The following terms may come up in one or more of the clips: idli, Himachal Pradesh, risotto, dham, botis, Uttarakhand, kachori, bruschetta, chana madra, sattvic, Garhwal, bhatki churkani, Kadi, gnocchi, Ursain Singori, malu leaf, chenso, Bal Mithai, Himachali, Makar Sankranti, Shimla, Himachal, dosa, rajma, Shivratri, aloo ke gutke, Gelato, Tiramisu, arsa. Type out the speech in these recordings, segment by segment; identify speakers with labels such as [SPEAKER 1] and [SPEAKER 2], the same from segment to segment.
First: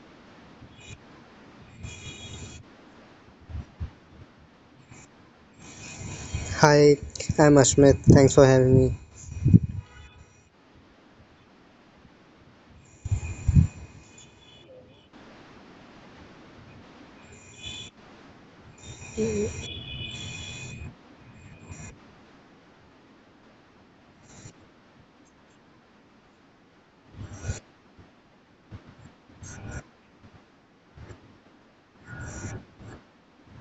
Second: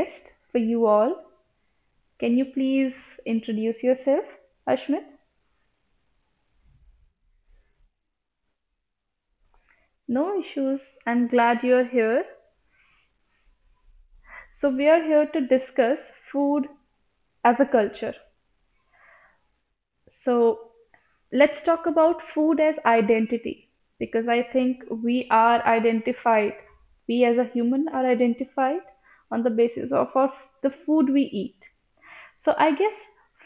[SPEAKER 1] guest for you all. Can you please introduce yourself, Ashmit?
[SPEAKER 2] Hi, I'm Ashmit. Thanks for having me.
[SPEAKER 1] No issues. I'm glad you're here. So, we are here to discuss food as a culture. So, let's talk about food as identity because I think we as a human are identified on the basis of the food we eat. So I guess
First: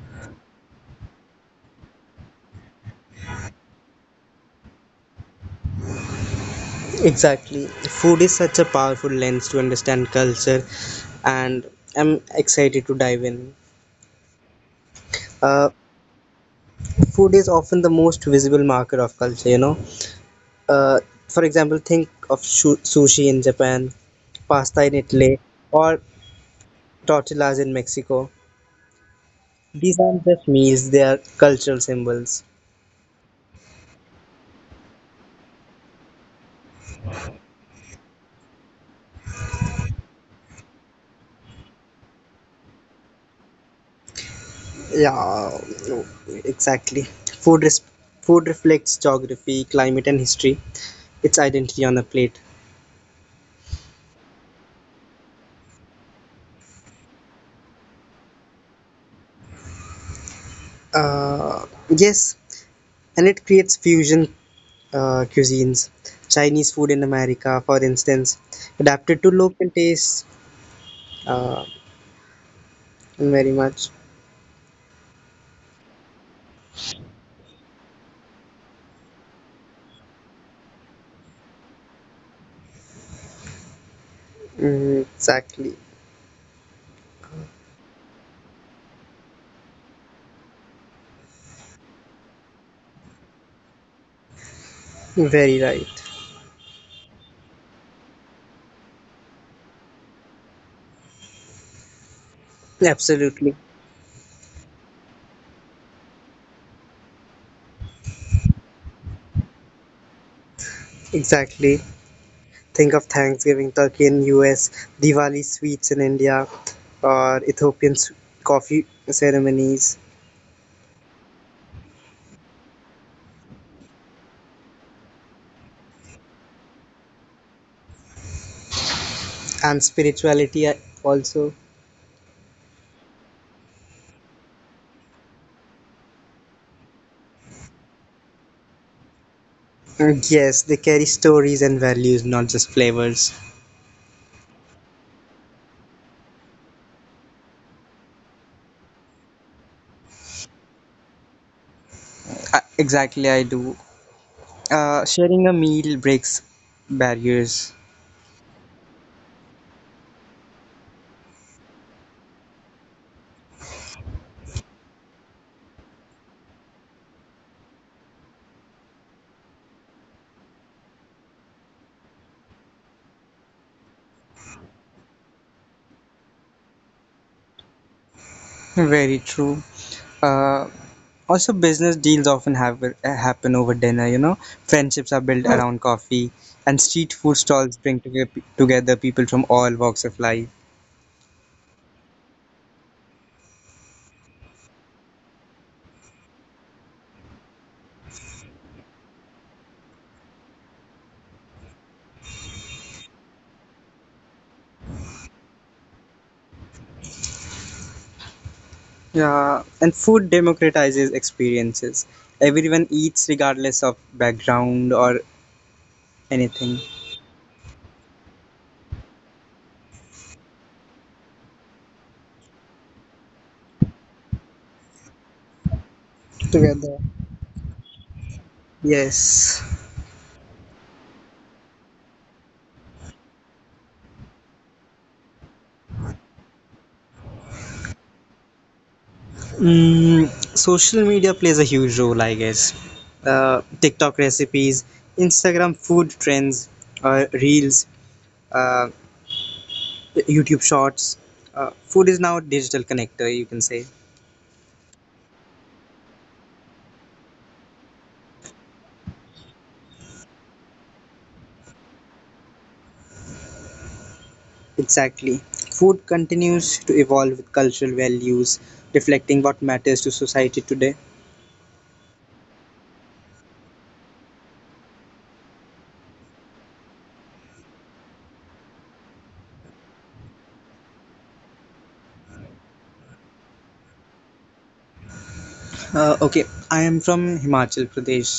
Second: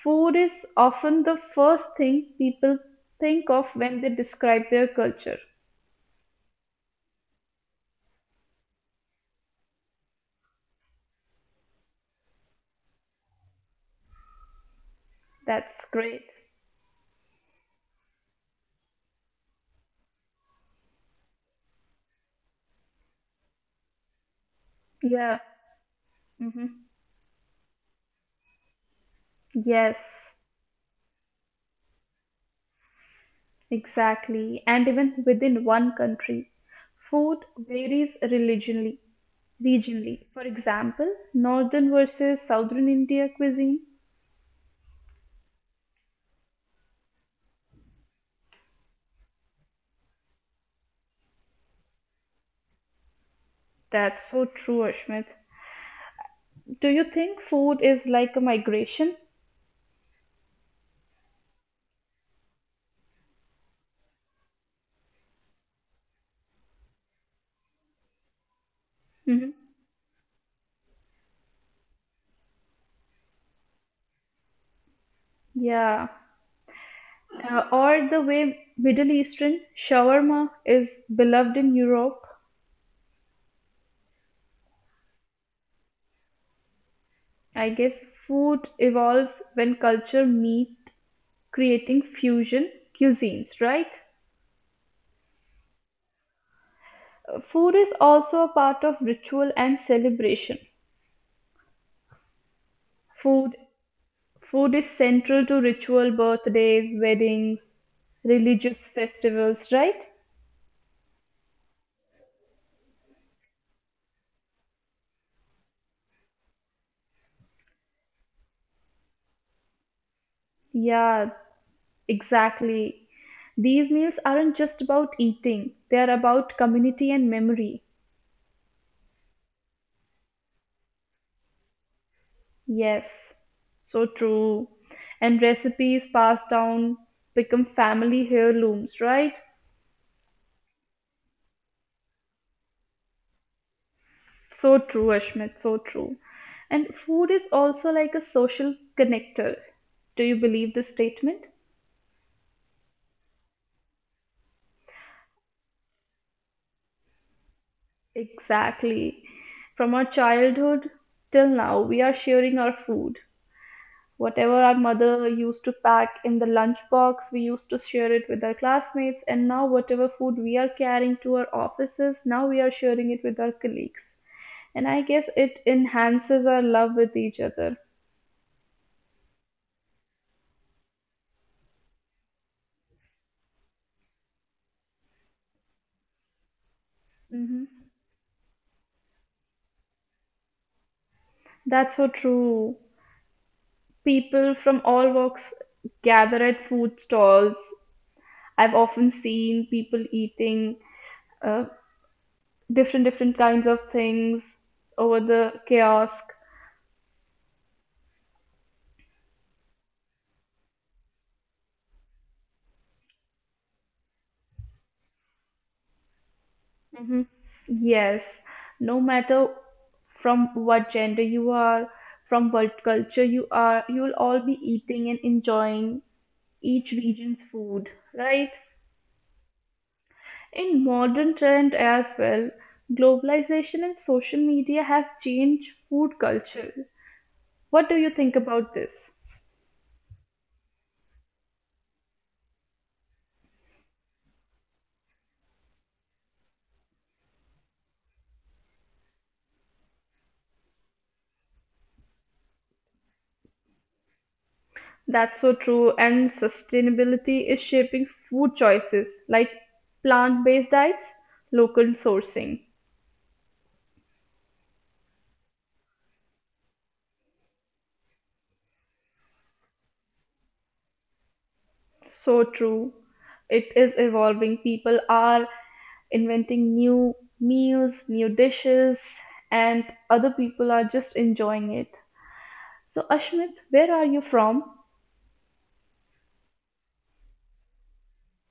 [SPEAKER 1] food is often the first thing people think of when they describe their culture.
[SPEAKER 2] Exactly. Food is such a powerful lens to understand culture, and I'm excited to dive in. Uh,
[SPEAKER 1] That's great.
[SPEAKER 2] Food is often the most visible marker of culture, you know. Uh, for example, think of sushi in Japan, pasta in
[SPEAKER 1] Yeah.
[SPEAKER 2] Italy, or
[SPEAKER 1] hmm
[SPEAKER 2] tortillas in Mexico.
[SPEAKER 1] Yes,
[SPEAKER 2] These aren't just meals, they are cultural symbols.
[SPEAKER 1] exactly. And even within one country, food varies regionally. Regionally, for example, northern versus southern India cuisine.
[SPEAKER 2] Yeah, no, exactly. Food res- Food reflects geography, climate, and history. It's identity on a plate.
[SPEAKER 1] That's so true, Ashmit. Do you think food is like a migration?
[SPEAKER 2] Yes, and it creates fusion cuisines. Chinese food in America, for instance, adapted to
[SPEAKER 1] hmm
[SPEAKER 2] local tastes uh, very much.
[SPEAKER 1] Yeah. Or the way Middle Eastern shawarma is beloved in Europe.
[SPEAKER 2] Hmm, exactly.
[SPEAKER 1] I guess food evolves when culture meet, creating fusion cuisines, right?
[SPEAKER 2] Very right.
[SPEAKER 1] Food is also a part of ritual and celebration. Food
[SPEAKER 2] Absolutely.
[SPEAKER 1] food is central to ritual birthdays, weddings, religious festivals, right?
[SPEAKER 2] Exactly. Think of Thanksgiving turkey in US, Diwali sweets in India, or Ethiopian coffee ceremonies,
[SPEAKER 1] Yeah, exactly. These meals aren't just about eating, they are about community and memory.
[SPEAKER 2] and spirituality also.
[SPEAKER 1] Yes, so true. And recipes passed down become family heirlooms, right?
[SPEAKER 2] Yes they carry stories and values, not just flavors.
[SPEAKER 1] So true, Ashmit, so true. And food is also like a social connector. Do you believe this statement?
[SPEAKER 2] Exactly, I do. Sharing a meal breaks barriers.
[SPEAKER 1] Exactly. From our childhood till now, we are sharing our food. Whatever our mother used to pack in the lunchbox, we used to share it with our classmates. And now, whatever food we are carrying to our offices, now we are sharing it with our colleagues. And I guess it enhances our love with each other.
[SPEAKER 2] Very true. Uh, also, business deals happen over dinner, you know. Friendships are built around coffee, and street food
[SPEAKER 1] hmm
[SPEAKER 2] stalls bring together people from all walks of life.
[SPEAKER 1] That's so true. People from all walks gather at food stalls. I've often seen people eating uh, different kinds of things over the kiosk.
[SPEAKER 2] Yeah, and food democratizes experiences. Everyone eats regardless of background or anything.
[SPEAKER 1] hmm Yes, no matter from what gender you are, from what culture you are, you'll all be eating and enjoying
[SPEAKER 2] Together.
[SPEAKER 1] each region's food, right?
[SPEAKER 2] Yes.
[SPEAKER 1] In modern trend as well, globalization and social media have changed food culture. What do you think about this?
[SPEAKER 2] Mm, social media plays a huge role, I guess. TikTok recipes, Instagram food trends, reels, uh, YouTube shorts, food is now a digital connector, you can say.
[SPEAKER 1] That's so true, and sustainability is shaping food choices like plant-based diets, local sourcing.
[SPEAKER 2] Exactly, food continues to evolve with cultural values, reflecting what matters to society today.
[SPEAKER 1] So true. It is evolving. People are inventing new meals, new dishes, and other people are just enjoying it. So, Ashmit, where are you from?
[SPEAKER 2] Okay, I am from Himachal Pradesh,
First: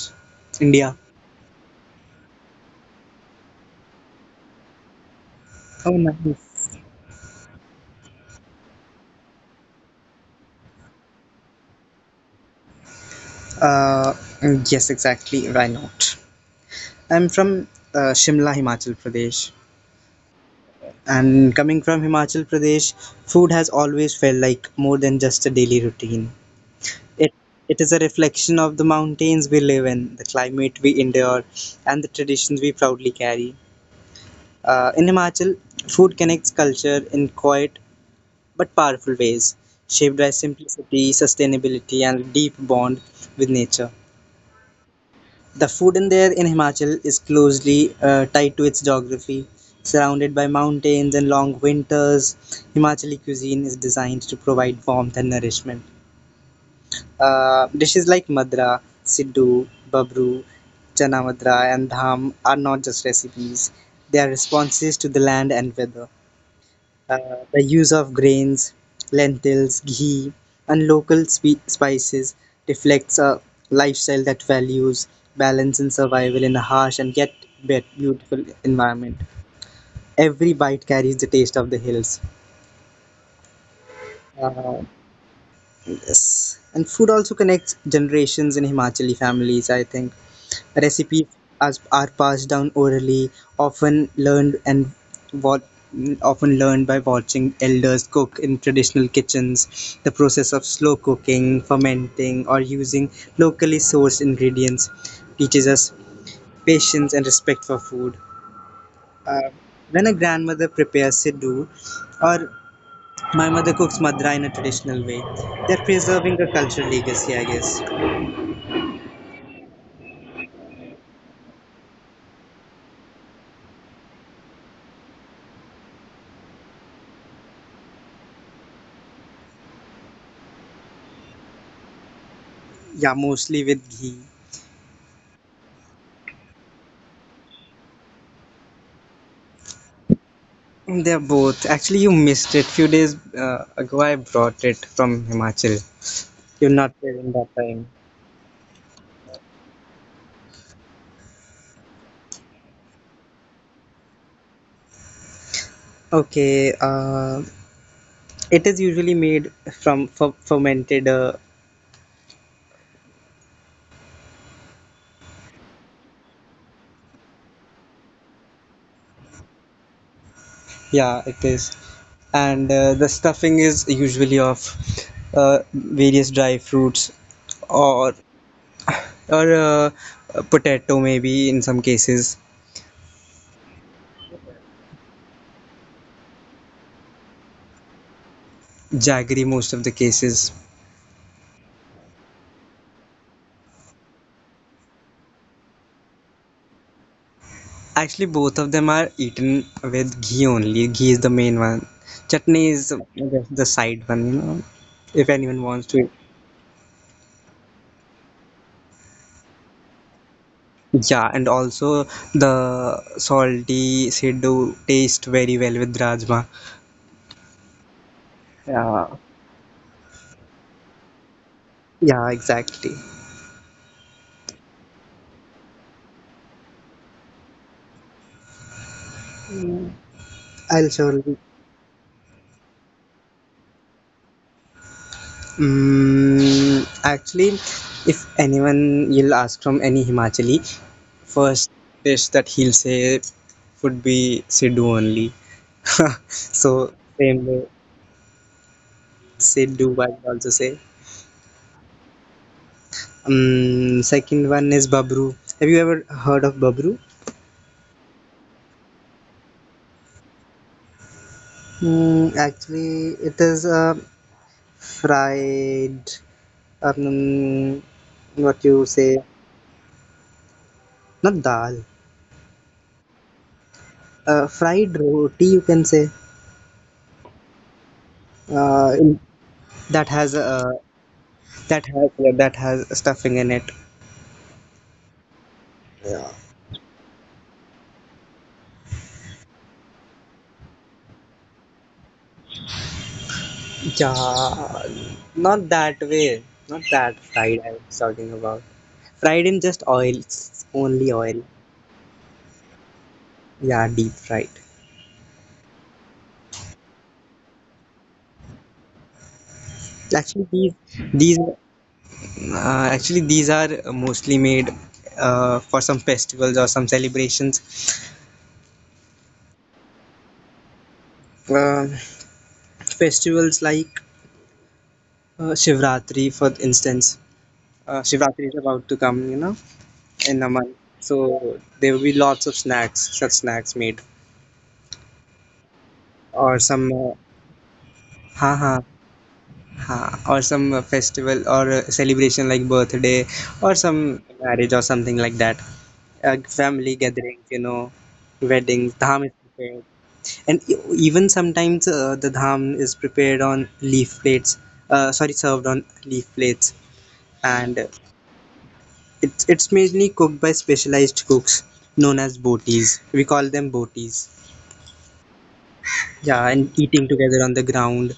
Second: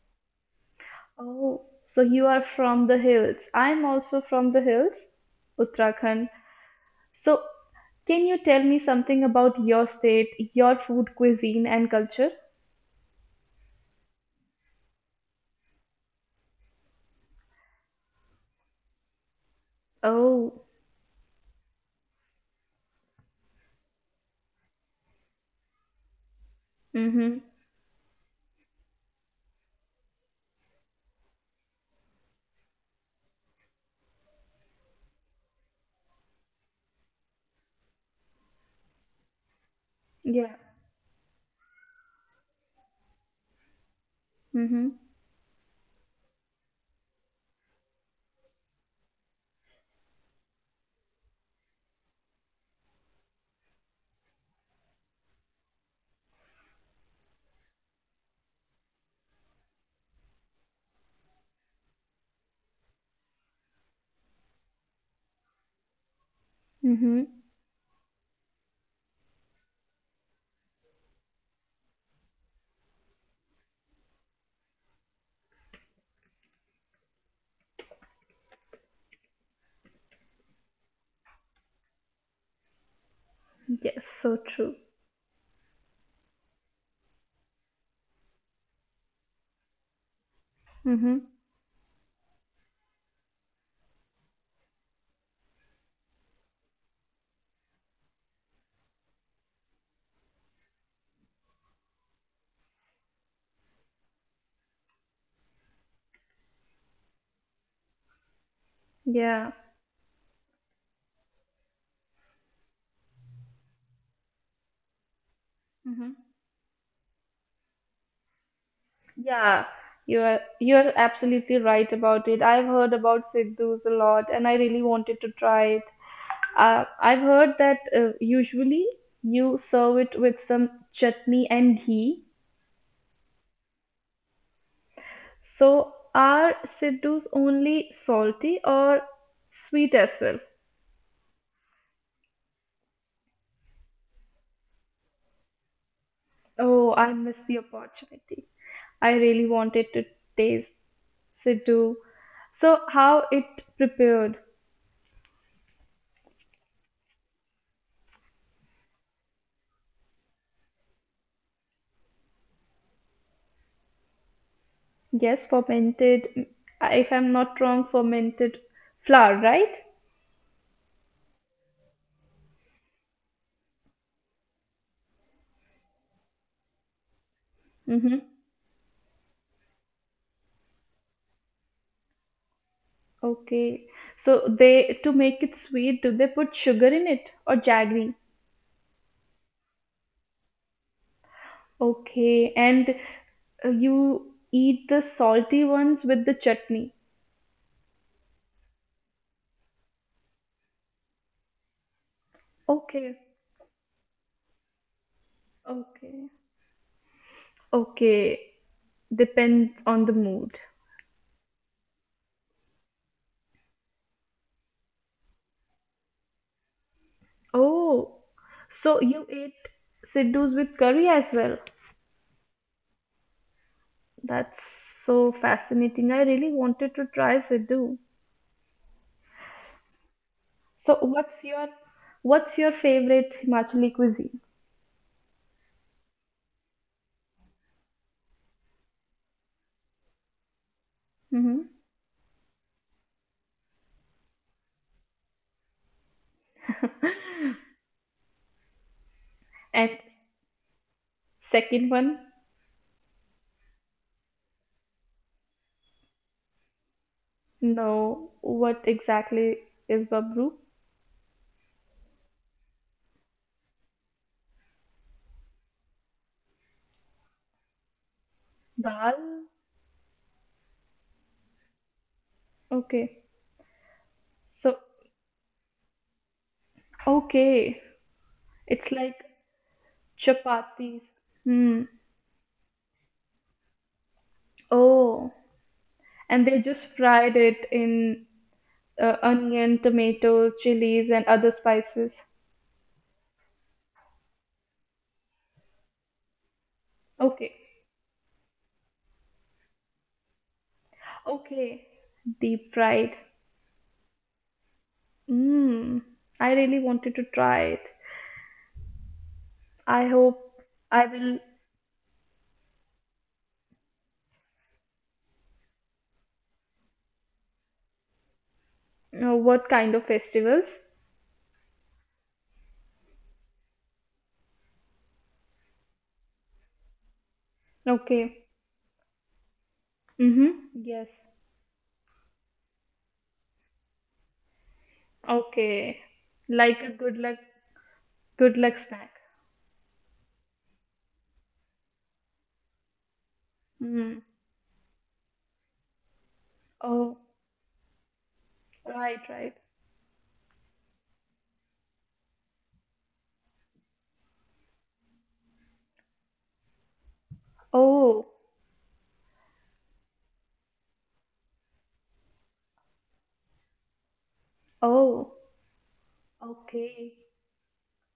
[SPEAKER 2] India.
[SPEAKER 1] Oh, so you are from the hills. I'm also from the hills,
[SPEAKER 2] Oh,
[SPEAKER 1] Uttarakhand.
[SPEAKER 2] nice.
[SPEAKER 1] So, can you tell me something about your state, your food, cuisine, and culture?
[SPEAKER 2] Uh, yes, exactly, why not? I'm from Shimla, Himachal Pradesh,
[SPEAKER 1] Oh.
[SPEAKER 2] and coming from Himachal Pradesh, food has always felt like more than just a daily routine. It,
[SPEAKER 1] Mm-hmm.
[SPEAKER 2] it is a reflection of the mountains we live in, the climate we endure, and the traditions we proudly carry. In Himachal, food connects culture in quiet but powerful ways, shaped by
[SPEAKER 1] Yeah.
[SPEAKER 2] simplicity, sustainability, and a deep bond with nature.
[SPEAKER 1] Mm-hmm.
[SPEAKER 2] The food in there in Himachal is closely tied to its geography. Surrounded by mountains and long winters, Himachali cuisine is designed to provide warmth and nourishment. Dishes like madra, siddu, babru, chana madra, and dham are not just recipes. They are responses to the land and weather. Uh,
[SPEAKER 1] Mm-hmm.
[SPEAKER 2] the use of grains, lentils, ghee, and local spices reflects a lifestyle that values balance and survival in a harsh and yet beautiful environment. Every bite carries the taste of the hills.
[SPEAKER 1] Yes, so true.
[SPEAKER 2] Uh, yes. And food also connects generations in Himachali families, I think.
[SPEAKER 1] Mm-hmm.
[SPEAKER 2] Recipes as are passed down orally, often learned and what often learned by watching elders cook in traditional kitchens. The process of slow cooking, fermenting, or using locally sourced ingredients teaches us patience and respect for food. Uh,
[SPEAKER 1] Yeah.
[SPEAKER 2] when a grandmother prepares siddu, or my mother cooks madra in a traditional way, they're
[SPEAKER 1] Mm-hmm.
[SPEAKER 2] preserving a cultural legacy, I guess.
[SPEAKER 1] Yeah. You are absolutely right about it. I've heard about Siddhus a lot, and I really wanted to try it. I've heard that usually you serve it with some chutney and ghee.
[SPEAKER 2] Yeah, mostly with ghee.
[SPEAKER 1] So are siddhus only salty or sweet as well?
[SPEAKER 2] They're both. Actually, you missed it. Few days ago, I brought it from Himachal. You're not
[SPEAKER 1] Oh,
[SPEAKER 2] there
[SPEAKER 1] I
[SPEAKER 2] in that
[SPEAKER 1] missed the
[SPEAKER 2] time.
[SPEAKER 1] opportunity. I really wanted to taste siddhu. So how it prepared?
[SPEAKER 2] Okay. It is usually made from fermented. Uh,
[SPEAKER 1] Yes, fermented. If I'm not wrong, fermented flour, right?
[SPEAKER 2] yeah, it is. And the stuffing is usually of various dry fruits or
[SPEAKER 1] Mm-hmm.
[SPEAKER 2] or potato maybe in some cases,
[SPEAKER 1] Okay. So they to make it sweet, do they put sugar in it or jaggery?
[SPEAKER 2] jaggery most of the cases.
[SPEAKER 1] Okay, and you eat the salty ones with the chutney.
[SPEAKER 2] Actually, both of them are eaten with ghee only. Ghee is the main one. Chutney is
[SPEAKER 1] Okay,
[SPEAKER 2] just the side one, you know, if anyone wants to.
[SPEAKER 1] okay, okay. Depends on the mood.
[SPEAKER 2] Yeah, and also the salty siddu taste very well with rajma.
[SPEAKER 1] Oh, so
[SPEAKER 2] Yeah,
[SPEAKER 1] you ate siddu's with curry as well.
[SPEAKER 2] yeah, exactly.
[SPEAKER 1] That's so fascinating. I really wanted to try siddu.
[SPEAKER 2] I'll
[SPEAKER 1] So
[SPEAKER 2] surely.
[SPEAKER 1] what's your favorite Himachali cuisine?
[SPEAKER 2] Mm, actually, if anyone you'll ask from any Himachali,
[SPEAKER 1] hmm
[SPEAKER 2] first dish that he'll say would be siddu only. So same way. Say
[SPEAKER 1] And
[SPEAKER 2] do I also say.
[SPEAKER 1] second one,
[SPEAKER 2] Second one is Babru. Have you ever heard of Babru?
[SPEAKER 1] no, what exactly is babru?
[SPEAKER 2] Mm, actually, it is a fried, um, what you
[SPEAKER 1] Dal.
[SPEAKER 2] say, not dal,
[SPEAKER 1] Okay. So,
[SPEAKER 2] fried roti. You can say
[SPEAKER 1] okay. It's
[SPEAKER 2] uh,
[SPEAKER 1] like
[SPEAKER 2] in- that has uh,
[SPEAKER 1] chapatis. Hmm.
[SPEAKER 2] that has yeah, that has stuffing in it.
[SPEAKER 1] Oh. And they just fried it in onion, tomatoes, chilies, and other spices.
[SPEAKER 2] Yeah, not that way. Not that
[SPEAKER 1] Okay.
[SPEAKER 2] fried. I was talking about fried in just oil, only oil.
[SPEAKER 1] Okay. Deep fried.
[SPEAKER 2] Yeah, deep fried.
[SPEAKER 1] Mmm. I really wanted to try it. I
[SPEAKER 2] Actually,
[SPEAKER 1] hope I
[SPEAKER 2] these
[SPEAKER 1] will.
[SPEAKER 2] these are mostly made for some festivals or some celebrations.
[SPEAKER 1] What kind of festivals?
[SPEAKER 2] Uh, festivals like Shivratri, for instance. Shivratri
[SPEAKER 1] Okay.
[SPEAKER 2] is about to come, you know, in a month.
[SPEAKER 1] Mm-hmm. Yes.
[SPEAKER 2] So there will be lots of snacks, such snacks made,
[SPEAKER 1] Okay.
[SPEAKER 2] or
[SPEAKER 1] Like
[SPEAKER 2] some,
[SPEAKER 1] a
[SPEAKER 2] ha
[SPEAKER 1] good
[SPEAKER 2] ha
[SPEAKER 1] luck snack.
[SPEAKER 2] or some festival or celebration like birthday or some
[SPEAKER 1] Mm.
[SPEAKER 2] marriage or something like that. Family
[SPEAKER 1] Oh,
[SPEAKER 2] gatherings, you know, weddings. Dham
[SPEAKER 1] right,
[SPEAKER 2] is
[SPEAKER 1] right.
[SPEAKER 2] prepared, and even sometimes the dham is prepared on leaf plates, sorry, served on leaf plates, and uh,
[SPEAKER 1] Oh,
[SPEAKER 2] it's it's mainly cooked by specialized cooks known as botis. We call them botis.
[SPEAKER 1] oh,
[SPEAKER 2] Yeah. And eating
[SPEAKER 1] okay,
[SPEAKER 2] together on the ground,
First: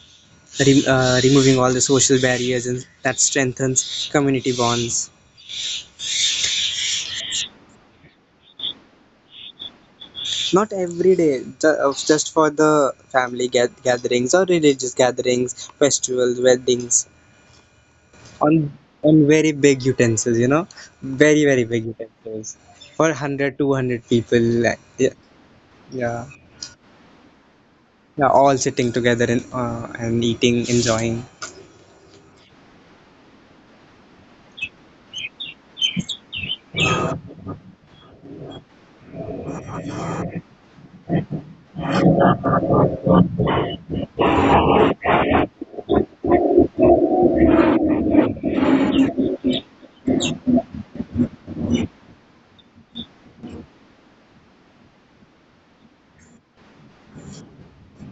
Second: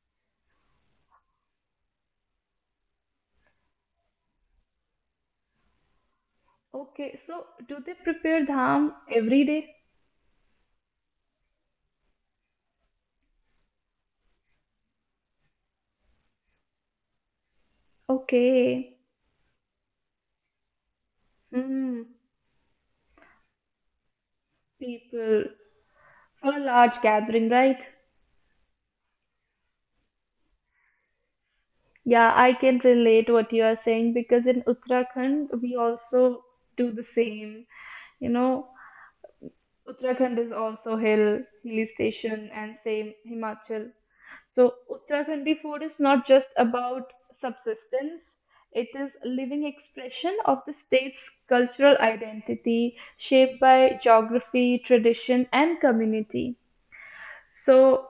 [SPEAKER 2] removing all the social barriers, and that strengthens community bonds.
[SPEAKER 1] okay. So, do they prepare dham every day?
[SPEAKER 2] Not every day, just for the family gatherings or religious gatherings, festivals, weddings. on
[SPEAKER 1] Okay.
[SPEAKER 2] on very big utensils, you know, very very big
[SPEAKER 1] hmm,
[SPEAKER 2] utensils, for 100 200 people. Like, yeah.
[SPEAKER 1] People
[SPEAKER 2] Yeah,
[SPEAKER 1] for a large gathering, right?
[SPEAKER 2] yeah, all sitting together and and eating, enjoying.
[SPEAKER 1] Yeah, I can relate what you are saying because in Uttarakhand we also do the same. You know, Uttarakhand is also hilly station, and same Himachal. So Uttarakhandi food is not just about subsistence, it is a living expression of the state's cultural identity, shaped by geography, tradition, and community. So,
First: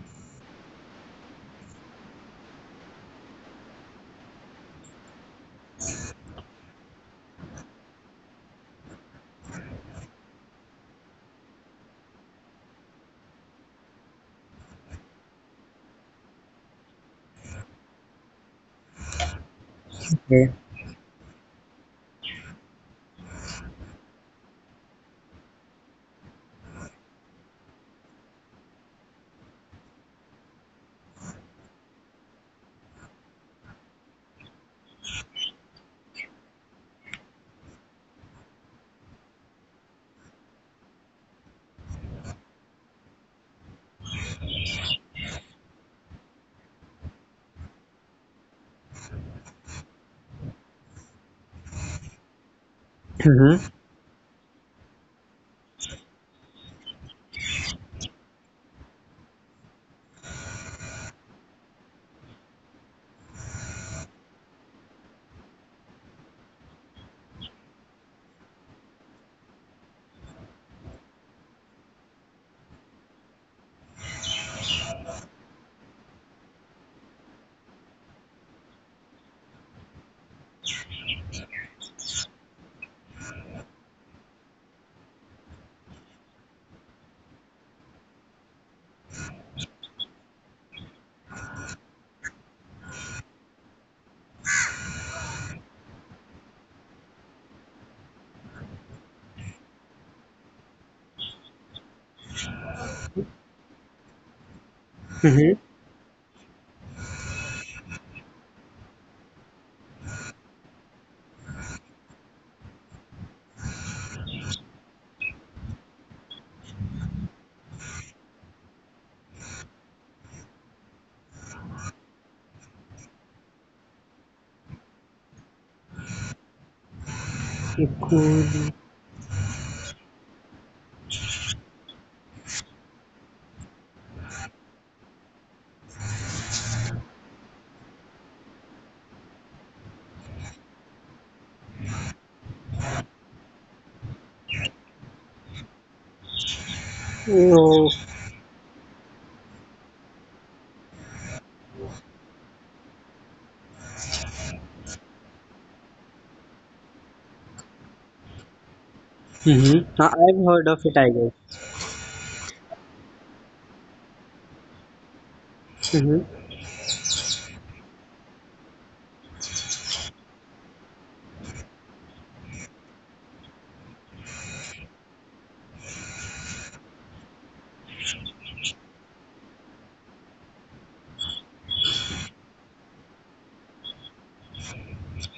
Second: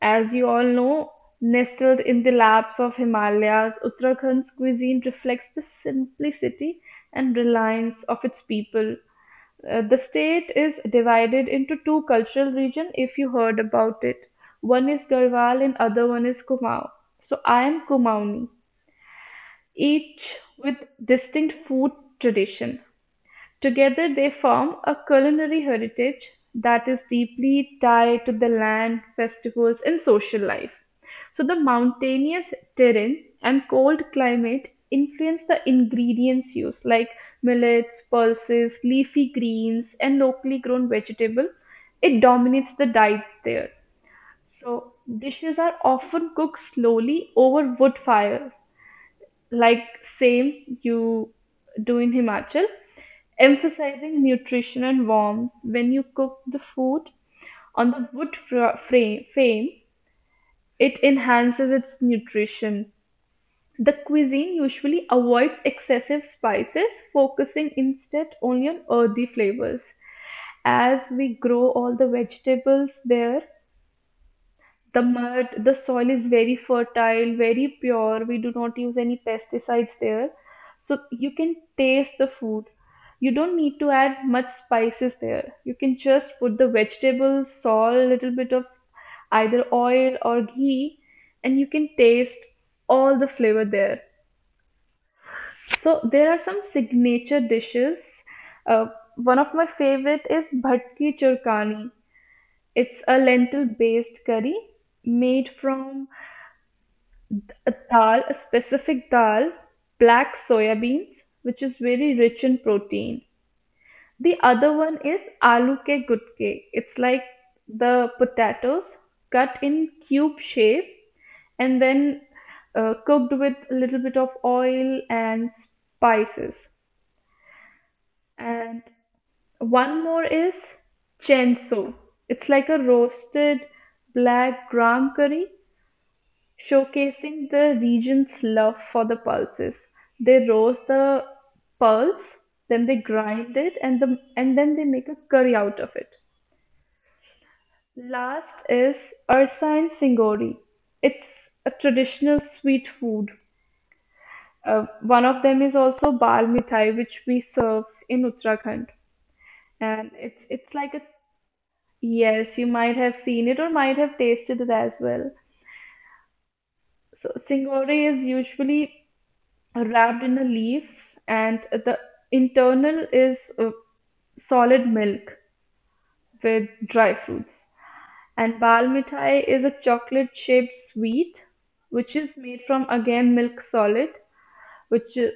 [SPEAKER 1] as you all know, nestled in the laps of Himalayas, Uttarakhand's cuisine reflects the simplicity and reliance of its people. The state is divided into two cultural regions if you heard about it. One is Garhwal and other one is Kumaon. So I am Kumaoni, each
[SPEAKER 2] Okay.
[SPEAKER 1] with distinct food tradition. Together they form a culinary heritage that is deeply tied to the land, festivals, and social life. So the mountainous terrain and cold climate influence the ingredients used, like millets, pulses, leafy greens, and locally grown vegetable. It dominates the diet there. So dishes are often cooked slowly over wood fire, like same you do in Himachal,
[SPEAKER 2] Mm-hmm.
[SPEAKER 1] emphasizing nutrition and warmth. When you cook the food on the wood frame, it enhances its nutrition. The cuisine usually avoids excessive spices, focusing instead only on earthy flavors. As we grow all the vegetables there, the mud, the soil is very fertile, very pure. We do not use any pesticides there. So you can taste the food. You don't need to add much spices there. You can just put the vegetables, salt, little bit of either oil or ghee, and you can taste all the flavor there. So there are some signature dishes. Uh, One of my favorite is bhatki churkani. It's a lentil-based curry made
[SPEAKER 2] Mm-hmm.
[SPEAKER 1] from a specific dal, black soyabeans, which is very rich in protein. The other one is aloo ke gutke. It's like the potatoes cut in cube shape and then cooked with a little bit of oil and spices. And one more is chenso. It's like a roasted black gram curry, showcasing the region's love for the pulses. They roast the pulse, then they grind it, and then they make a curry out of it.
[SPEAKER 2] Oh.
[SPEAKER 1] Last is Ursain Singori. It's a traditional sweet food. One of them is also Bal Mithai, which we serve in Uttarakhand.
[SPEAKER 2] Mm-hmm.
[SPEAKER 1] And
[SPEAKER 2] I've heard
[SPEAKER 1] it's
[SPEAKER 2] of it,
[SPEAKER 1] like a,
[SPEAKER 2] I guess.
[SPEAKER 1] yes, you might have seen it or might have tasted it as well.
[SPEAKER 2] Mm-hmm.
[SPEAKER 1] So Singori is usually wrapped in a leaf, and the internal is solid milk with dry fruits. And bal mithai is a chocolate shaped sweet which is made from again milk solid, which uh,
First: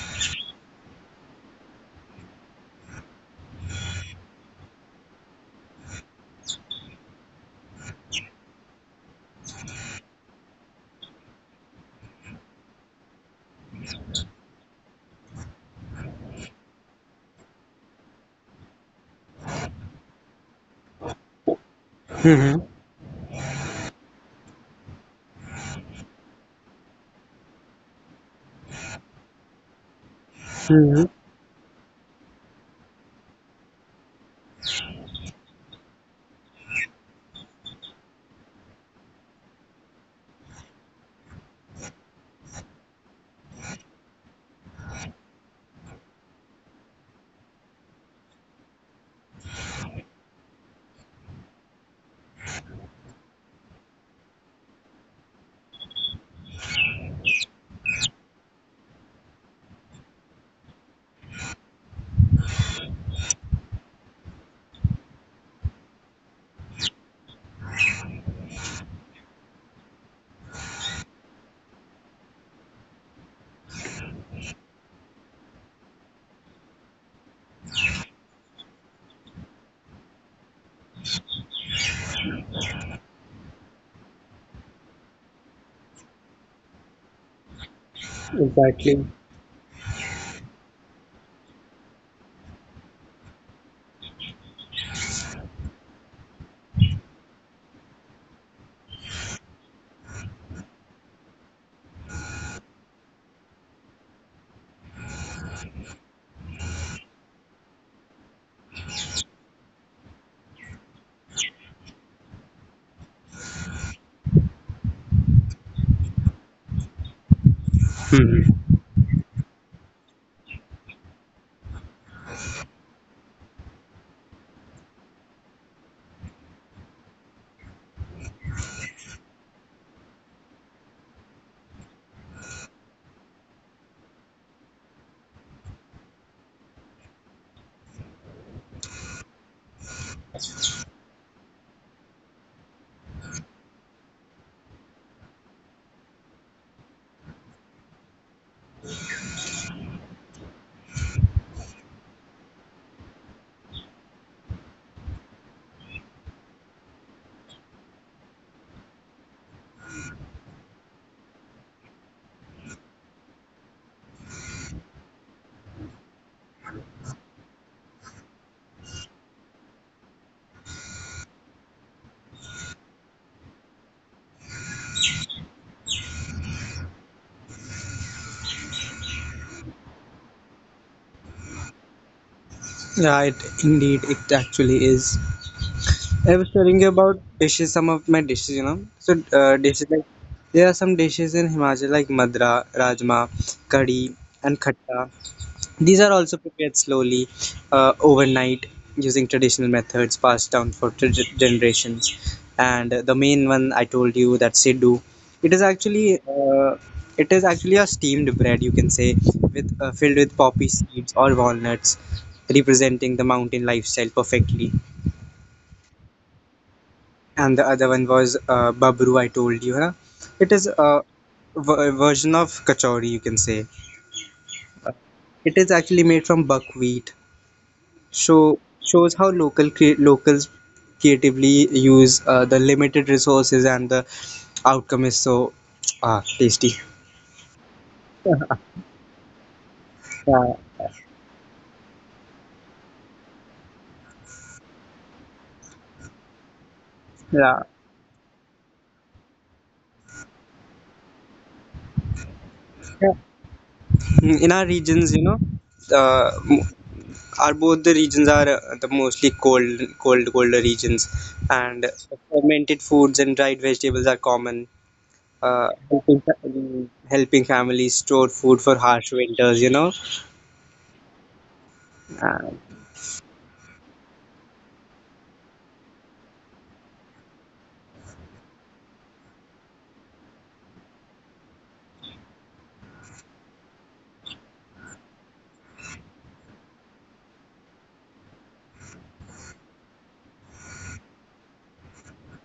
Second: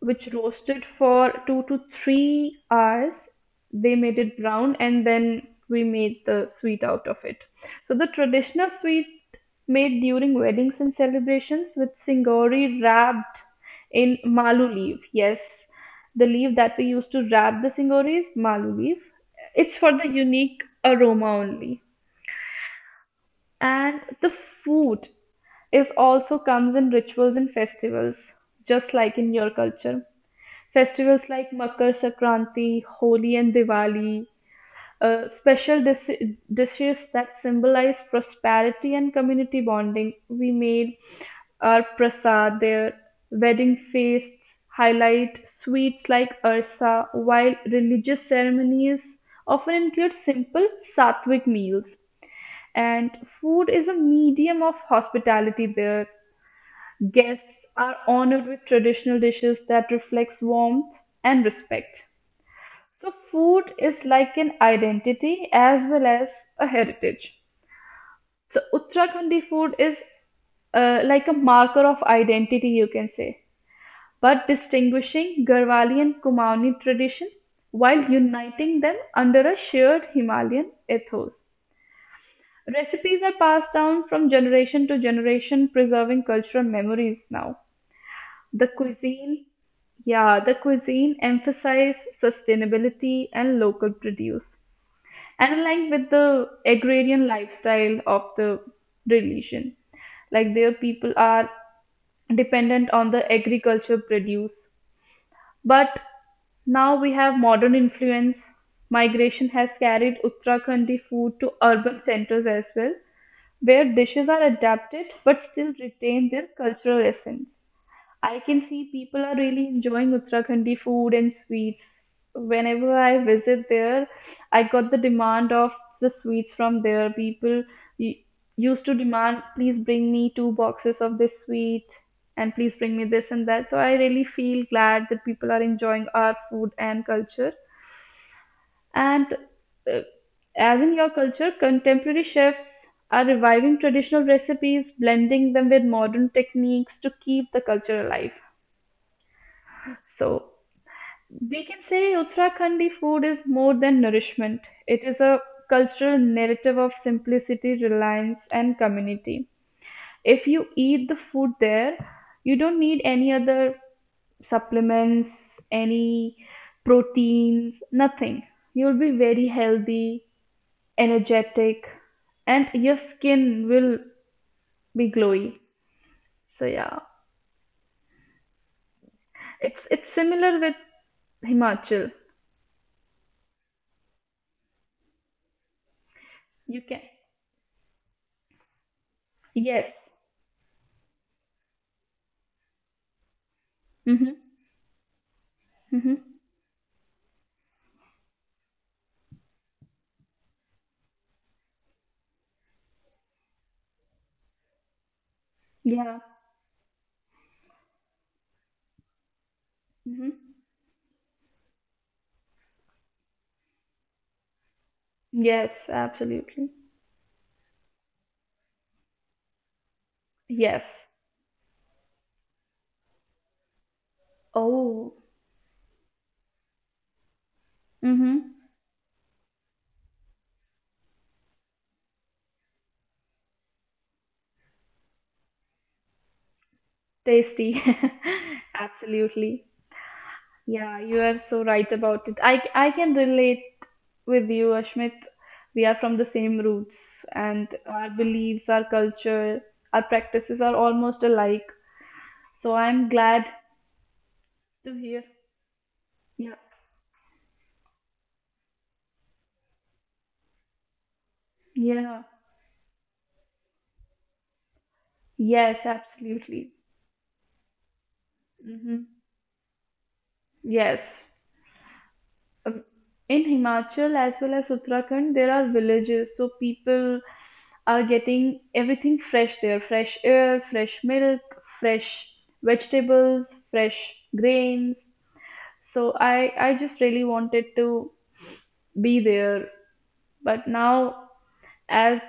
[SPEAKER 1] which roasted for 2 to 3 hours. They made it brown and then we made the sweet out of it. So the traditional sweet made during weddings and celebrations with singori wrapped in malu leaf. Yes, the leaf that we used to wrap the singori is malu leaf. It's for the unique aroma only.
[SPEAKER 2] Mm-hmm.
[SPEAKER 1] And the food is also comes in rituals and festivals, just like in your culture.
[SPEAKER 2] Mm-hmm.
[SPEAKER 1] Festivals like Makar Sankranti, Holi, and Diwali, dishes that symbolize prosperity and community bonding. We made our prasad there. Wedding feasts highlight sweets like arsa, while religious ceremonies often include simple sattvic meals. And food is a medium of hospitality there. Guests are honored with traditional dishes that reflects warmth and respect. So food is like an identity as well as a heritage. So Uttarakhandi food is like a marker of identity, you can say, but distinguishing Garhwali and Kumaoni tradition while uniting them under a shared Himalayan ethos. Recipes are passed down from generation to generation, preserving cultural memories now. The
[SPEAKER 2] Exactly.
[SPEAKER 1] cuisine Yeah, the cuisine emphasized sustainability and local produce, and aligned with the agrarian lifestyle of the religion. Like their people are dependent on the agriculture produce. But now we have modern influence. Migration has carried Uttarakhandi food to urban centers as well, where dishes are adapted but still retain their cultural essence. I can
[SPEAKER 2] Mm-hmm.
[SPEAKER 1] see people are really enjoying Uttarakhandi food and sweets. Whenever I visit there, I got the demand of the sweets from there. Y- used to demand, please bring me 2 boxes of this sweet and please bring me this and that. So I really feel glad that people are enjoying our food and culture. And uh, as in your culture, contemporary chefs are reviving traditional recipes, blending them with modern techniques to keep the culture alive. So we can say Uttarakhandi food is more than nourishment. It is a cultural narrative of simplicity, reliance, and community. If you eat the food there, you don't need any other supplements, any proteins, nothing. You'll be very healthy, energetic, and your skin will be glowy. So yeah, it's similar with Himachal.
[SPEAKER 2] Yeah, it indeed, it actually is. I was
[SPEAKER 1] You
[SPEAKER 2] telling you
[SPEAKER 1] can
[SPEAKER 2] about dishes, some of my dishes, you know. So,
[SPEAKER 1] yes.
[SPEAKER 2] dishes like, there are some dishes in Himachal like madra, rajma, Kadi,
[SPEAKER 1] Mm-hmm.
[SPEAKER 2] and khatta. These are
[SPEAKER 1] Mm-hmm.
[SPEAKER 2] also prepared slowly, overnight, using traditional methods passed down for generations. And the main one I told you, that siddu. It is actually
[SPEAKER 1] Yeah.
[SPEAKER 2] uh, it is actually a steamed bread, you can say, with filled
[SPEAKER 1] hmm
[SPEAKER 2] with poppy seeds or walnuts, representing the mountain lifestyle perfectly.
[SPEAKER 1] Yes, absolutely.
[SPEAKER 2] And the other one was Babru, I told you. Huh? It is
[SPEAKER 1] Yes.
[SPEAKER 2] a version of kachori, you can say.
[SPEAKER 1] Oh.
[SPEAKER 2] It is actually made from buckwheat,
[SPEAKER 1] Mm-hmm.
[SPEAKER 2] so shows how local locals creatively use the limited resources, and the outcome is so tasty.
[SPEAKER 1] Tasty. Absolutely.
[SPEAKER 2] Yeah,
[SPEAKER 1] Yeah, you are so right about it. I can relate with you, Ashmit. We are from the same roots,
[SPEAKER 2] yeah.
[SPEAKER 1] and our beliefs, our culture, our practices are almost alike. So I'm
[SPEAKER 2] Yeah.
[SPEAKER 1] glad
[SPEAKER 2] Mm, in our
[SPEAKER 1] to
[SPEAKER 2] regions, you
[SPEAKER 1] hear.
[SPEAKER 2] know, uh,
[SPEAKER 1] Yeah.
[SPEAKER 2] m- are both the regions are the mostly colder regions, and
[SPEAKER 1] Yeah.
[SPEAKER 2] fermented foods and dried vegetables are common. uh,
[SPEAKER 1] Yes,
[SPEAKER 2] helping, fa-
[SPEAKER 1] absolutely.
[SPEAKER 2] helping families store food for harsh
[SPEAKER 1] Mm-hmm.
[SPEAKER 2] winters, you know.
[SPEAKER 1] Yes.
[SPEAKER 2] Uh,
[SPEAKER 1] um, in Himachal as well as Uttarakhand, there are villages, so people are getting everything fresh there, fresh air, fresh milk, fresh vegetables, fresh grains. So I just really wanted to be there, but now as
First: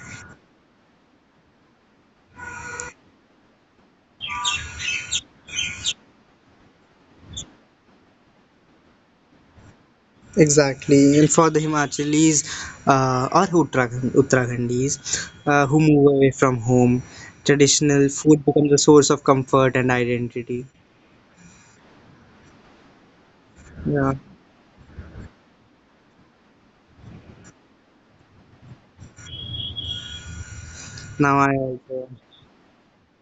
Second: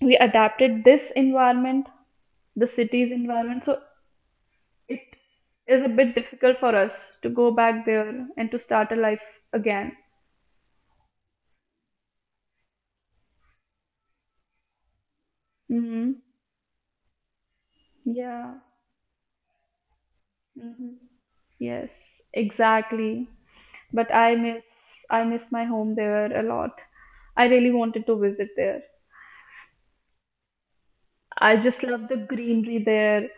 [SPEAKER 1] we adapted this environment, the city's environment, so it is a bit difficult for us to go back there and to start a life again.
[SPEAKER 2] exactly. And for the Himachalis or Uttarakhandis who
[SPEAKER 1] Mhm.
[SPEAKER 2] move away from home, traditional
[SPEAKER 1] Yeah.
[SPEAKER 2] food becomes a source of comfort and identity.
[SPEAKER 1] Hmm. Yes, exactly. But
[SPEAKER 2] Yeah.
[SPEAKER 1] I miss my home there a lot. I really wanted to visit there.
[SPEAKER 2] Now
[SPEAKER 1] I
[SPEAKER 2] I
[SPEAKER 1] just love the
[SPEAKER 2] also.
[SPEAKER 1] greenery there.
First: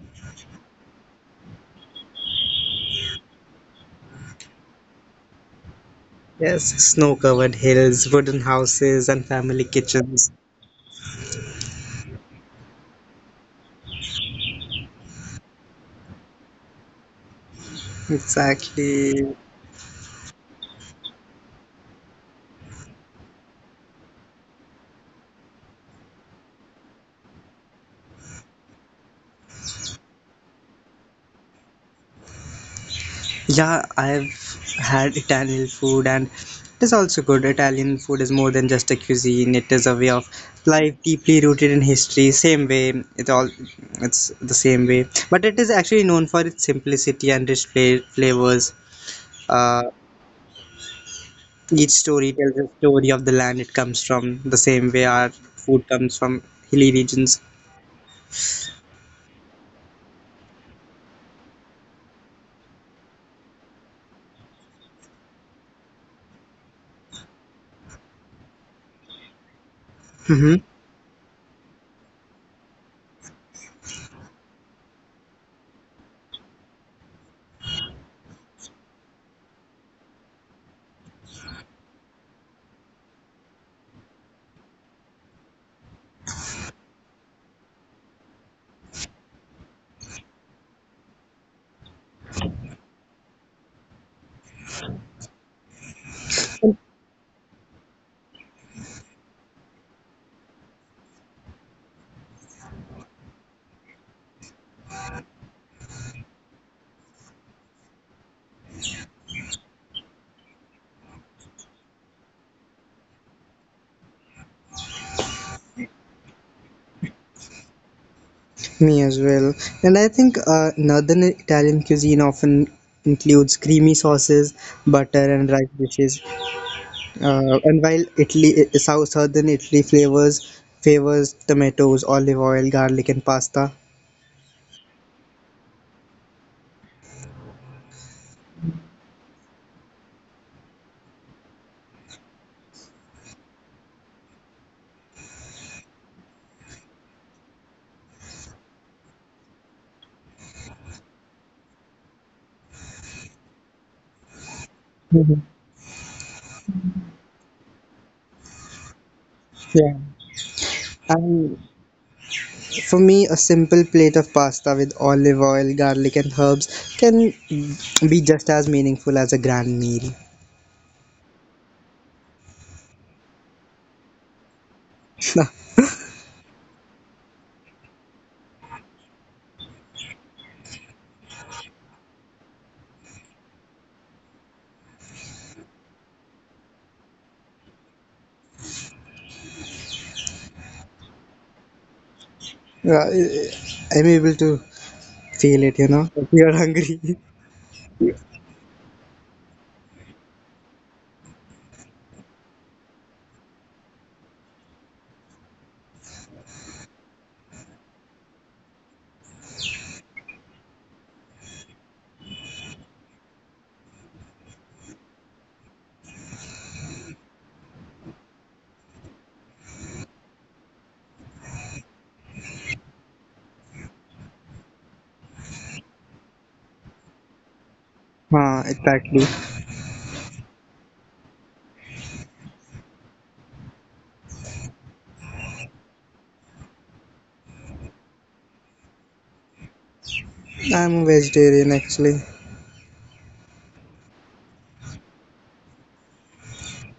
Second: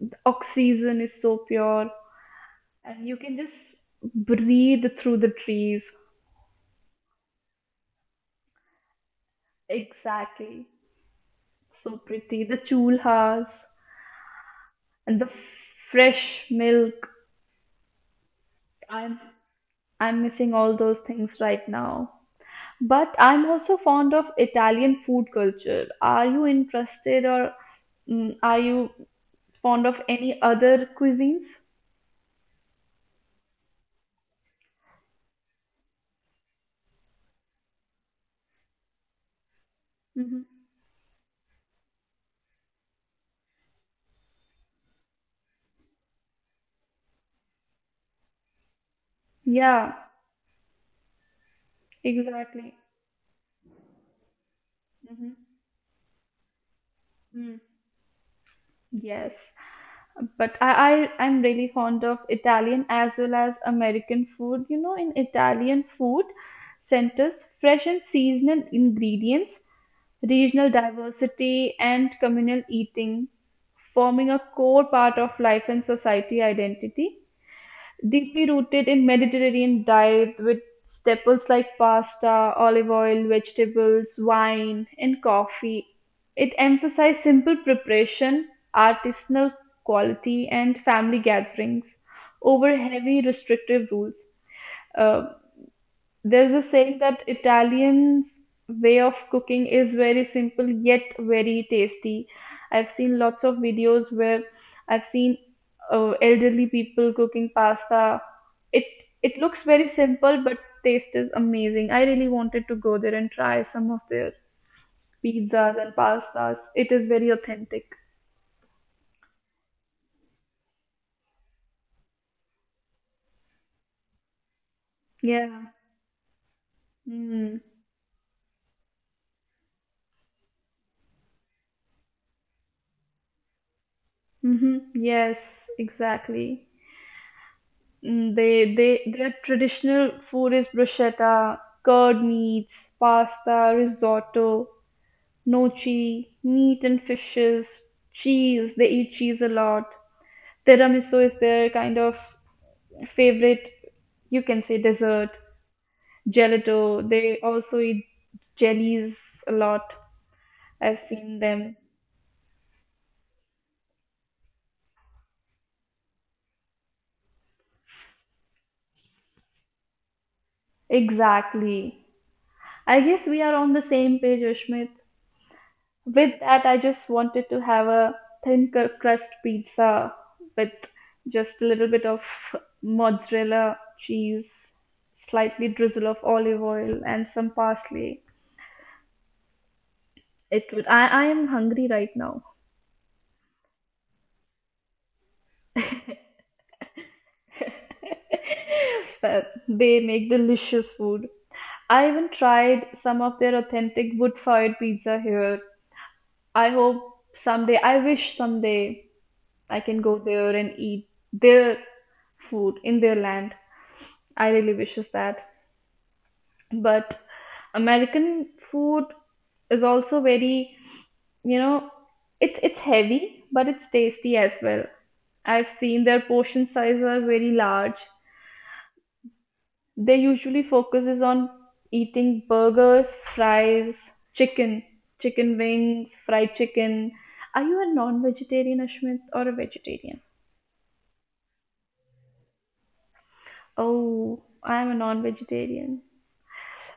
[SPEAKER 1] The oxygen is so pure, and you can just breathe through the trees.
[SPEAKER 2] Yes, snow covered hills, wooden houses, and family kitchens.
[SPEAKER 1] Exactly. So pretty. The chulhas and the fresh milk. I'm
[SPEAKER 2] Exactly.
[SPEAKER 1] I'm missing all those things right now. But I'm also fond of Italian food culture. Are you interested or are you fond of any other cuisines?
[SPEAKER 2] Yeah, I've had Italian food and it is also good. Italian food is more than just a cuisine, it is a way of
[SPEAKER 1] Hmm.
[SPEAKER 2] life deeply rooted in history. Same way, it's the same way. But it is actually known for its simplicity and rich flavors. Uh,
[SPEAKER 1] Yeah,
[SPEAKER 2] each story tells a
[SPEAKER 1] exactly.
[SPEAKER 2] story of the land it comes from, the same way our
[SPEAKER 1] Hmm.
[SPEAKER 2] food comes from hilly regions.
[SPEAKER 1] Mm. Yes, but I'm really fond of Italian as well as American food. You know, in Italian food centers, fresh and seasonal ingredients,
[SPEAKER 2] Mm-hmm.
[SPEAKER 1] regional diversity, and communal eating, forming a core part of life and society identity. Deeply rooted in Mediterranean diet with staples like pasta, olive oil, vegetables, wine, and coffee, it emphasized simple preparation, artisanal quality, and family gatherings over heavy restrictive rules. Uh, there's a saying that Italians' way of cooking is very simple yet very tasty. I've seen lots of videos where I've seen elderly people cooking pasta. It it looks very simple, but taste is amazing. I really wanted to go there and try some of their pizzas and pastas. It is very authentic.
[SPEAKER 2] Me as well. And I think northern Italian cuisine often includes creamy sauces, butter, and rice
[SPEAKER 1] Yeah.
[SPEAKER 2] dishes.
[SPEAKER 1] Mm.
[SPEAKER 2] And while Italy, southern Italy flavors favors tomatoes, olive oil, garlic, and pasta.
[SPEAKER 1] Mm-hmm. Yes, exactly. Mm, they their traditional food is bruschetta, curd meats, pasta, risotto, gnocchi, meat and fishes, cheese. They eat cheese a lot. Tiramisu is their kind of favorite, you can say dessert.
[SPEAKER 2] Mhm.
[SPEAKER 1] Gelato. They also eat jellies a lot.
[SPEAKER 2] Yeah.
[SPEAKER 1] I've seen
[SPEAKER 2] And
[SPEAKER 1] them.
[SPEAKER 2] for me, a simple plate of pasta with olive oil, garlic, and herbs can be just as meaningful as a grand meal.
[SPEAKER 1] Exactly. I guess we are on the same page, Ashmit. With that, I just wanted to have a thin crust pizza with just a little bit of mozzarella cheese, slightly drizzle of olive oil, and some parsley. It would. I am hungry right now.
[SPEAKER 2] Yeah, I'm able to feel it, you know. You're hungry.
[SPEAKER 1] Uh, they make delicious food. I even tried some of their authentic wood-fired pizza here. I hope someday, I wish someday I can go there and eat their food in their land. I really wishes that. But American food is also very, you know, it's heavy, but it's tasty as well. I've seen their portion sizes are very large.
[SPEAKER 2] Exactly.
[SPEAKER 1] They usually focuses on eating burgers, fries, chicken, chicken wings, fried chicken. Are you a non-vegetarian, Ashmit, or a vegetarian?
[SPEAKER 2] I'm a vegetarian actually.
[SPEAKER 1] Oh, I'm a non-vegetarian.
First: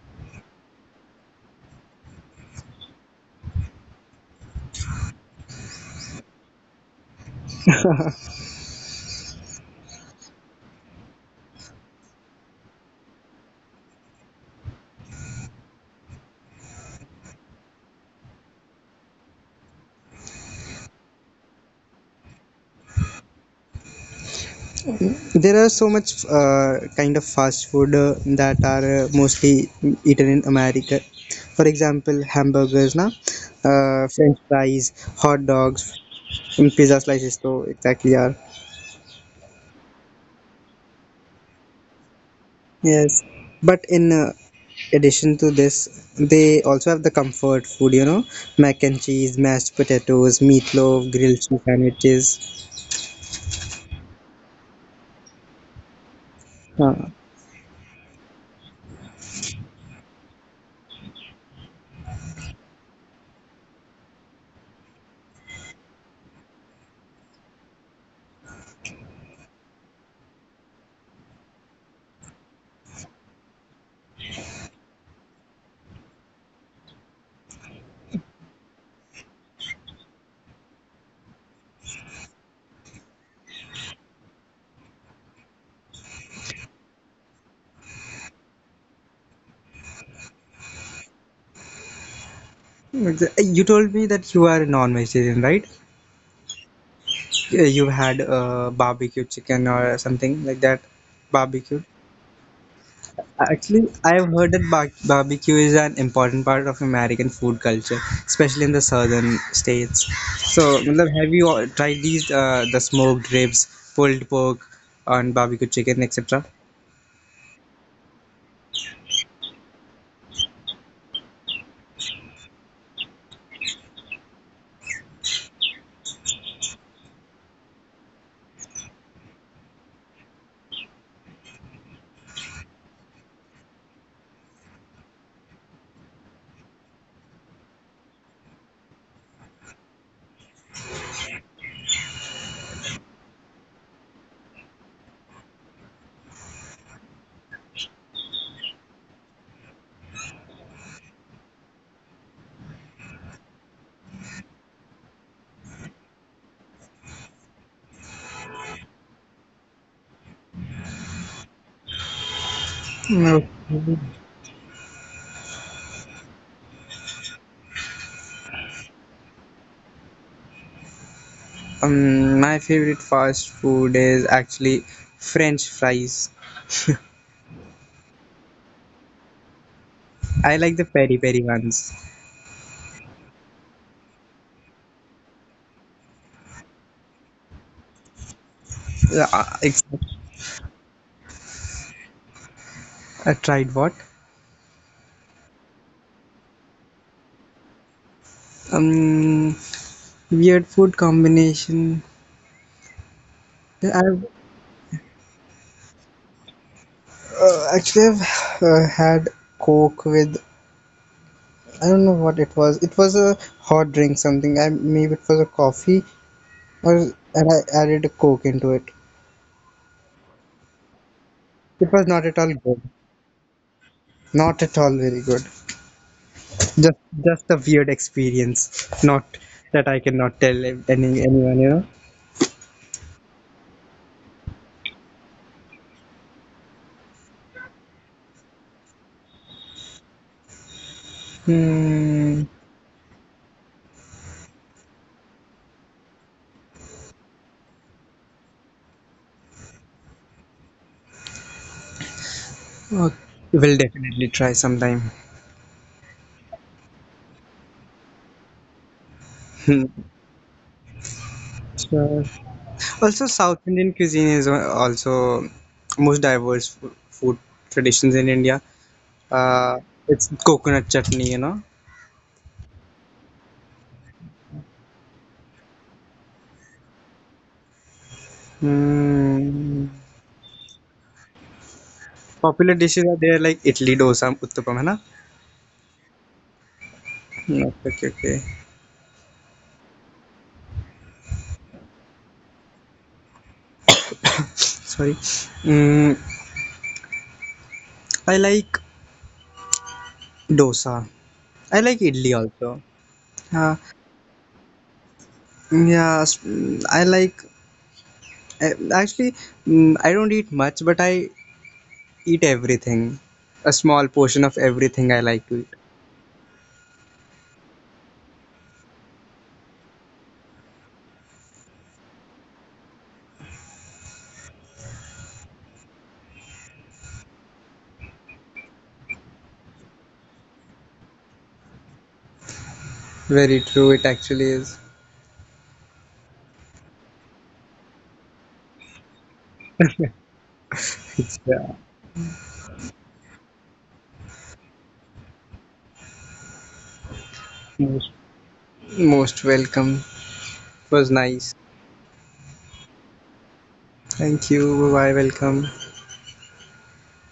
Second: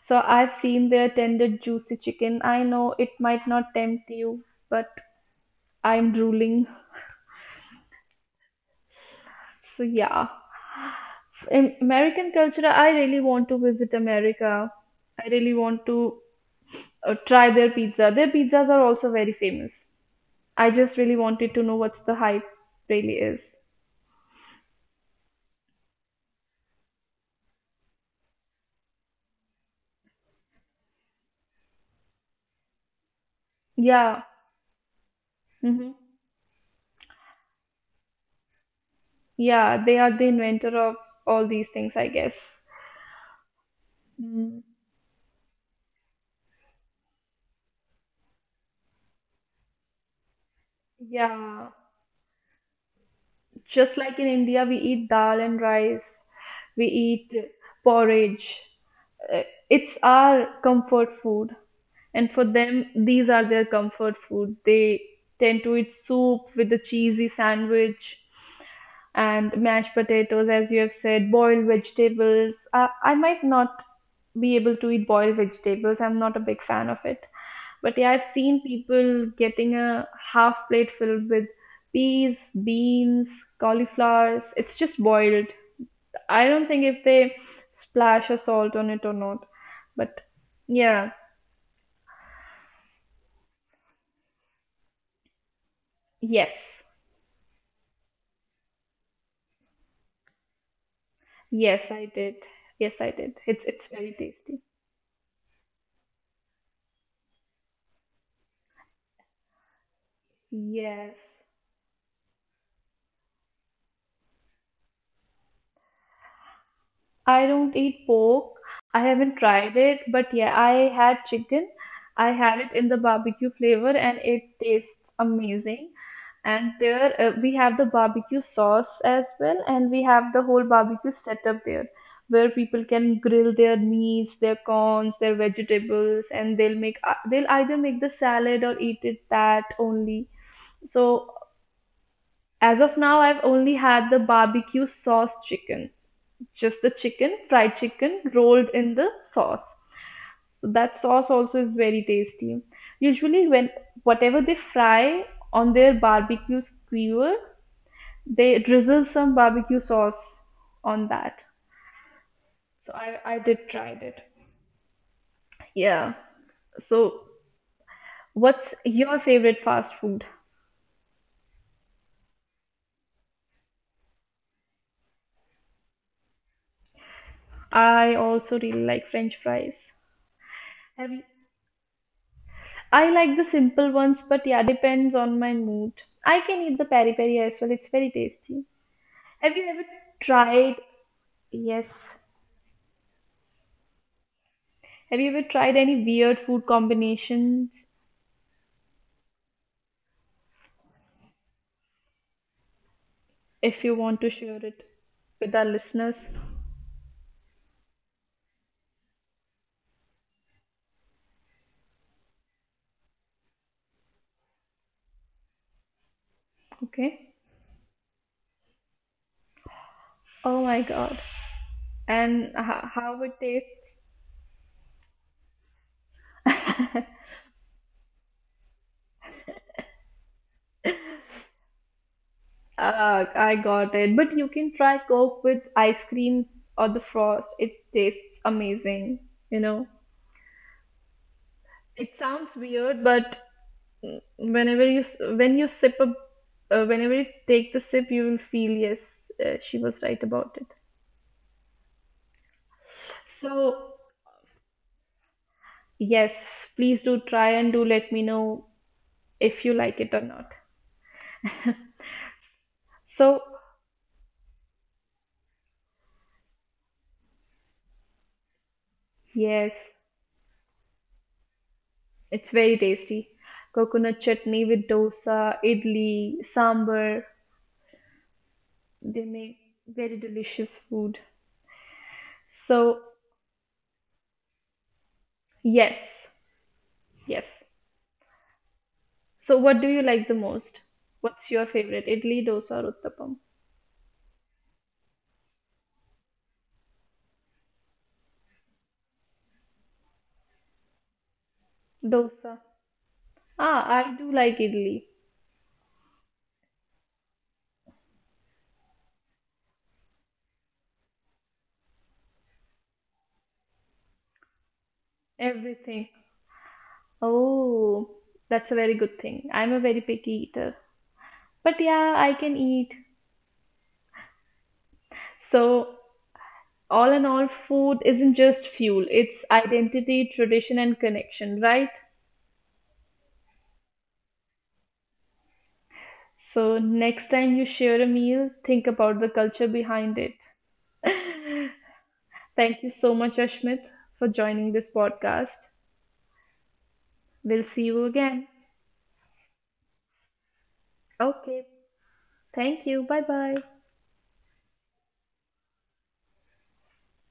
[SPEAKER 1] So I've seen their tender juicy chicken. I know it might not tempt you, but I'm drooling. So yeah. In American culture, I really want to visit America. I really want to try their pizza. Their pizzas are also very famous. I just really wanted to know what's the hype really is.
[SPEAKER 2] There are so much kind of fast food that are mostly eaten in America. For example, hamburgers, na,
[SPEAKER 1] Yeah.
[SPEAKER 2] French fries, hot
[SPEAKER 1] Hmm.
[SPEAKER 2] dogs, and pizza slices. So exactly, yeah.
[SPEAKER 1] Yeah, they are the inventor of all these things, I guess.
[SPEAKER 2] Yes, but in
[SPEAKER 1] Mm.
[SPEAKER 2] addition to this, they also have the comfort food. You know, mac and cheese, mashed potatoes, meatloaf, grilled cheese
[SPEAKER 1] Yeah.
[SPEAKER 2] sandwiches.
[SPEAKER 1] Just like in India, we eat dal and rice, we
[SPEAKER 2] Uh,
[SPEAKER 1] eat porridge. Uh, It's our comfort food. And for them, these are their comfort food. They tend to eat soup with a cheesy sandwich and mashed potatoes, as you have said, boiled vegetables. I might not be able to eat boiled vegetables. I'm not a big fan of it. But yeah, I've seen people getting a half plate filled with peas, beans, cauliflowers. It's just boiled. I don't think if they splash a salt on it or not. But yeah,
[SPEAKER 2] You told me that you are non-vegetarian, right?
[SPEAKER 1] yes.
[SPEAKER 2] You had barbecue chicken or something like that.
[SPEAKER 1] Yes,
[SPEAKER 2] Barbecue.
[SPEAKER 1] I did. Yes, I did. It's
[SPEAKER 2] Actually,
[SPEAKER 1] very
[SPEAKER 2] I've heard
[SPEAKER 1] tasty.
[SPEAKER 2] that barbecue is an important part of American food culture, especially in the southern states. So, matlab,
[SPEAKER 1] Yes.
[SPEAKER 2] have you all tried these the smoked ribs, pulled pork, and barbecue chicken, etc.?
[SPEAKER 1] I don't eat pork. I haven't tried it, but yeah, I had chicken. I had it in the barbecue flavor and it tastes amazing. And there we have the barbecue sauce as well, and we have the whole barbecue setup there where people can grill their meats, their corns, their vegetables, and they'll make they'll either make the salad or eat it that only. So as of now, I've only had the barbecue sauce chicken, just the chicken, fried chicken rolled in the sauce. So that sauce also is very tasty. Usually, when whatever they fry on their barbecue skewer, they drizzle some barbecue sauce on that. So I,
[SPEAKER 2] No.
[SPEAKER 1] I did tried it. Yeah. So, what's your favorite fast food?
[SPEAKER 2] My favorite fast food is actually French fries.
[SPEAKER 1] I also really like French fries.
[SPEAKER 2] I like the peri
[SPEAKER 1] Have you,
[SPEAKER 2] peri ones.
[SPEAKER 1] I like the simple ones, but yeah, depends on my mood. I can eat the peri peri as well, it's very tasty.
[SPEAKER 2] Yeah,
[SPEAKER 1] Have you ever
[SPEAKER 2] exactly.
[SPEAKER 1] tried, yes,
[SPEAKER 2] I tried what?
[SPEAKER 1] have you ever tried any weird food combinations?
[SPEAKER 2] Um, Weird food combination.
[SPEAKER 1] If
[SPEAKER 2] Yeah,
[SPEAKER 1] you want
[SPEAKER 2] I've
[SPEAKER 1] to share it with our listeners,
[SPEAKER 2] actually I've had Coke with I don't know what it was. It was a hot drink, something. I Maybe it was a coffee, or and
[SPEAKER 1] okay?
[SPEAKER 2] I added a Coke into it.
[SPEAKER 1] Oh my God.
[SPEAKER 2] It was not at all
[SPEAKER 1] And
[SPEAKER 2] good.
[SPEAKER 1] how it tastes?
[SPEAKER 2] Not at all very good. Just just a weird experience. Not that I cannot tell anyone. You know.
[SPEAKER 1] I got it. But you can try Coke with ice cream or the frost. It tastes amazing, you know. It
[SPEAKER 2] Hmm.
[SPEAKER 1] sounds weird, but whenever you when you sip a whenever you take the sip, you will feel yes, she was right about it.
[SPEAKER 2] Okay. We'll
[SPEAKER 1] So,
[SPEAKER 2] definitely try sometime.
[SPEAKER 1] yes, please do try and do let me know if you
[SPEAKER 2] Hmm.
[SPEAKER 1] like it or not.
[SPEAKER 2] Sure. Also,
[SPEAKER 1] So,
[SPEAKER 2] South Indian cuisine is also most diverse food traditions in India.
[SPEAKER 1] yes,
[SPEAKER 2] Uh, it's coconut chutney, you know.
[SPEAKER 1] it's very tasty. Coconut chutney with dosa, idli, sambar, they make
[SPEAKER 2] Mm.
[SPEAKER 1] very delicious food.
[SPEAKER 2] Popular
[SPEAKER 1] So,
[SPEAKER 2] dishes are there like idli, dosa, uttapam, hai na?
[SPEAKER 1] yes, yes.
[SPEAKER 2] Mm, okay, okay, okay.
[SPEAKER 1] So, what do you like the most? What's your favorite? Idli, dosa, or uttapam?
[SPEAKER 2] Sorry. Mm, I like dosa. I like idli
[SPEAKER 1] Dosa.
[SPEAKER 2] also. Uh,
[SPEAKER 1] Ah, I do like idli.
[SPEAKER 2] yeah, I like. Actually, I don't eat much, but I eat everything. A small portion of everything I like to eat.
[SPEAKER 1] Everything. Oh, that's a very good thing. I'm a very picky eater. But yeah, I can eat. So, all in all, food isn't just fuel, it's identity, tradition, and connection, right?
[SPEAKER 2] Very true. It actually is.
[SPEAKER 1] So, next time you share a meal, think about the culture behind it.
[SPEAKER 2] It's, yeah,
[SPEAKER 1] Thank you so much, Ashmit, for joining this podcast. We'll see you
[SPEAKER 2] most
[SPEAKER 1] again.
[SPEAKER 2] most welcome. It was nice.
[SPEAKER 1] Okay. Thank you. Bye bye.
[SPEAKER 2] Thank you. Bye. Welcome.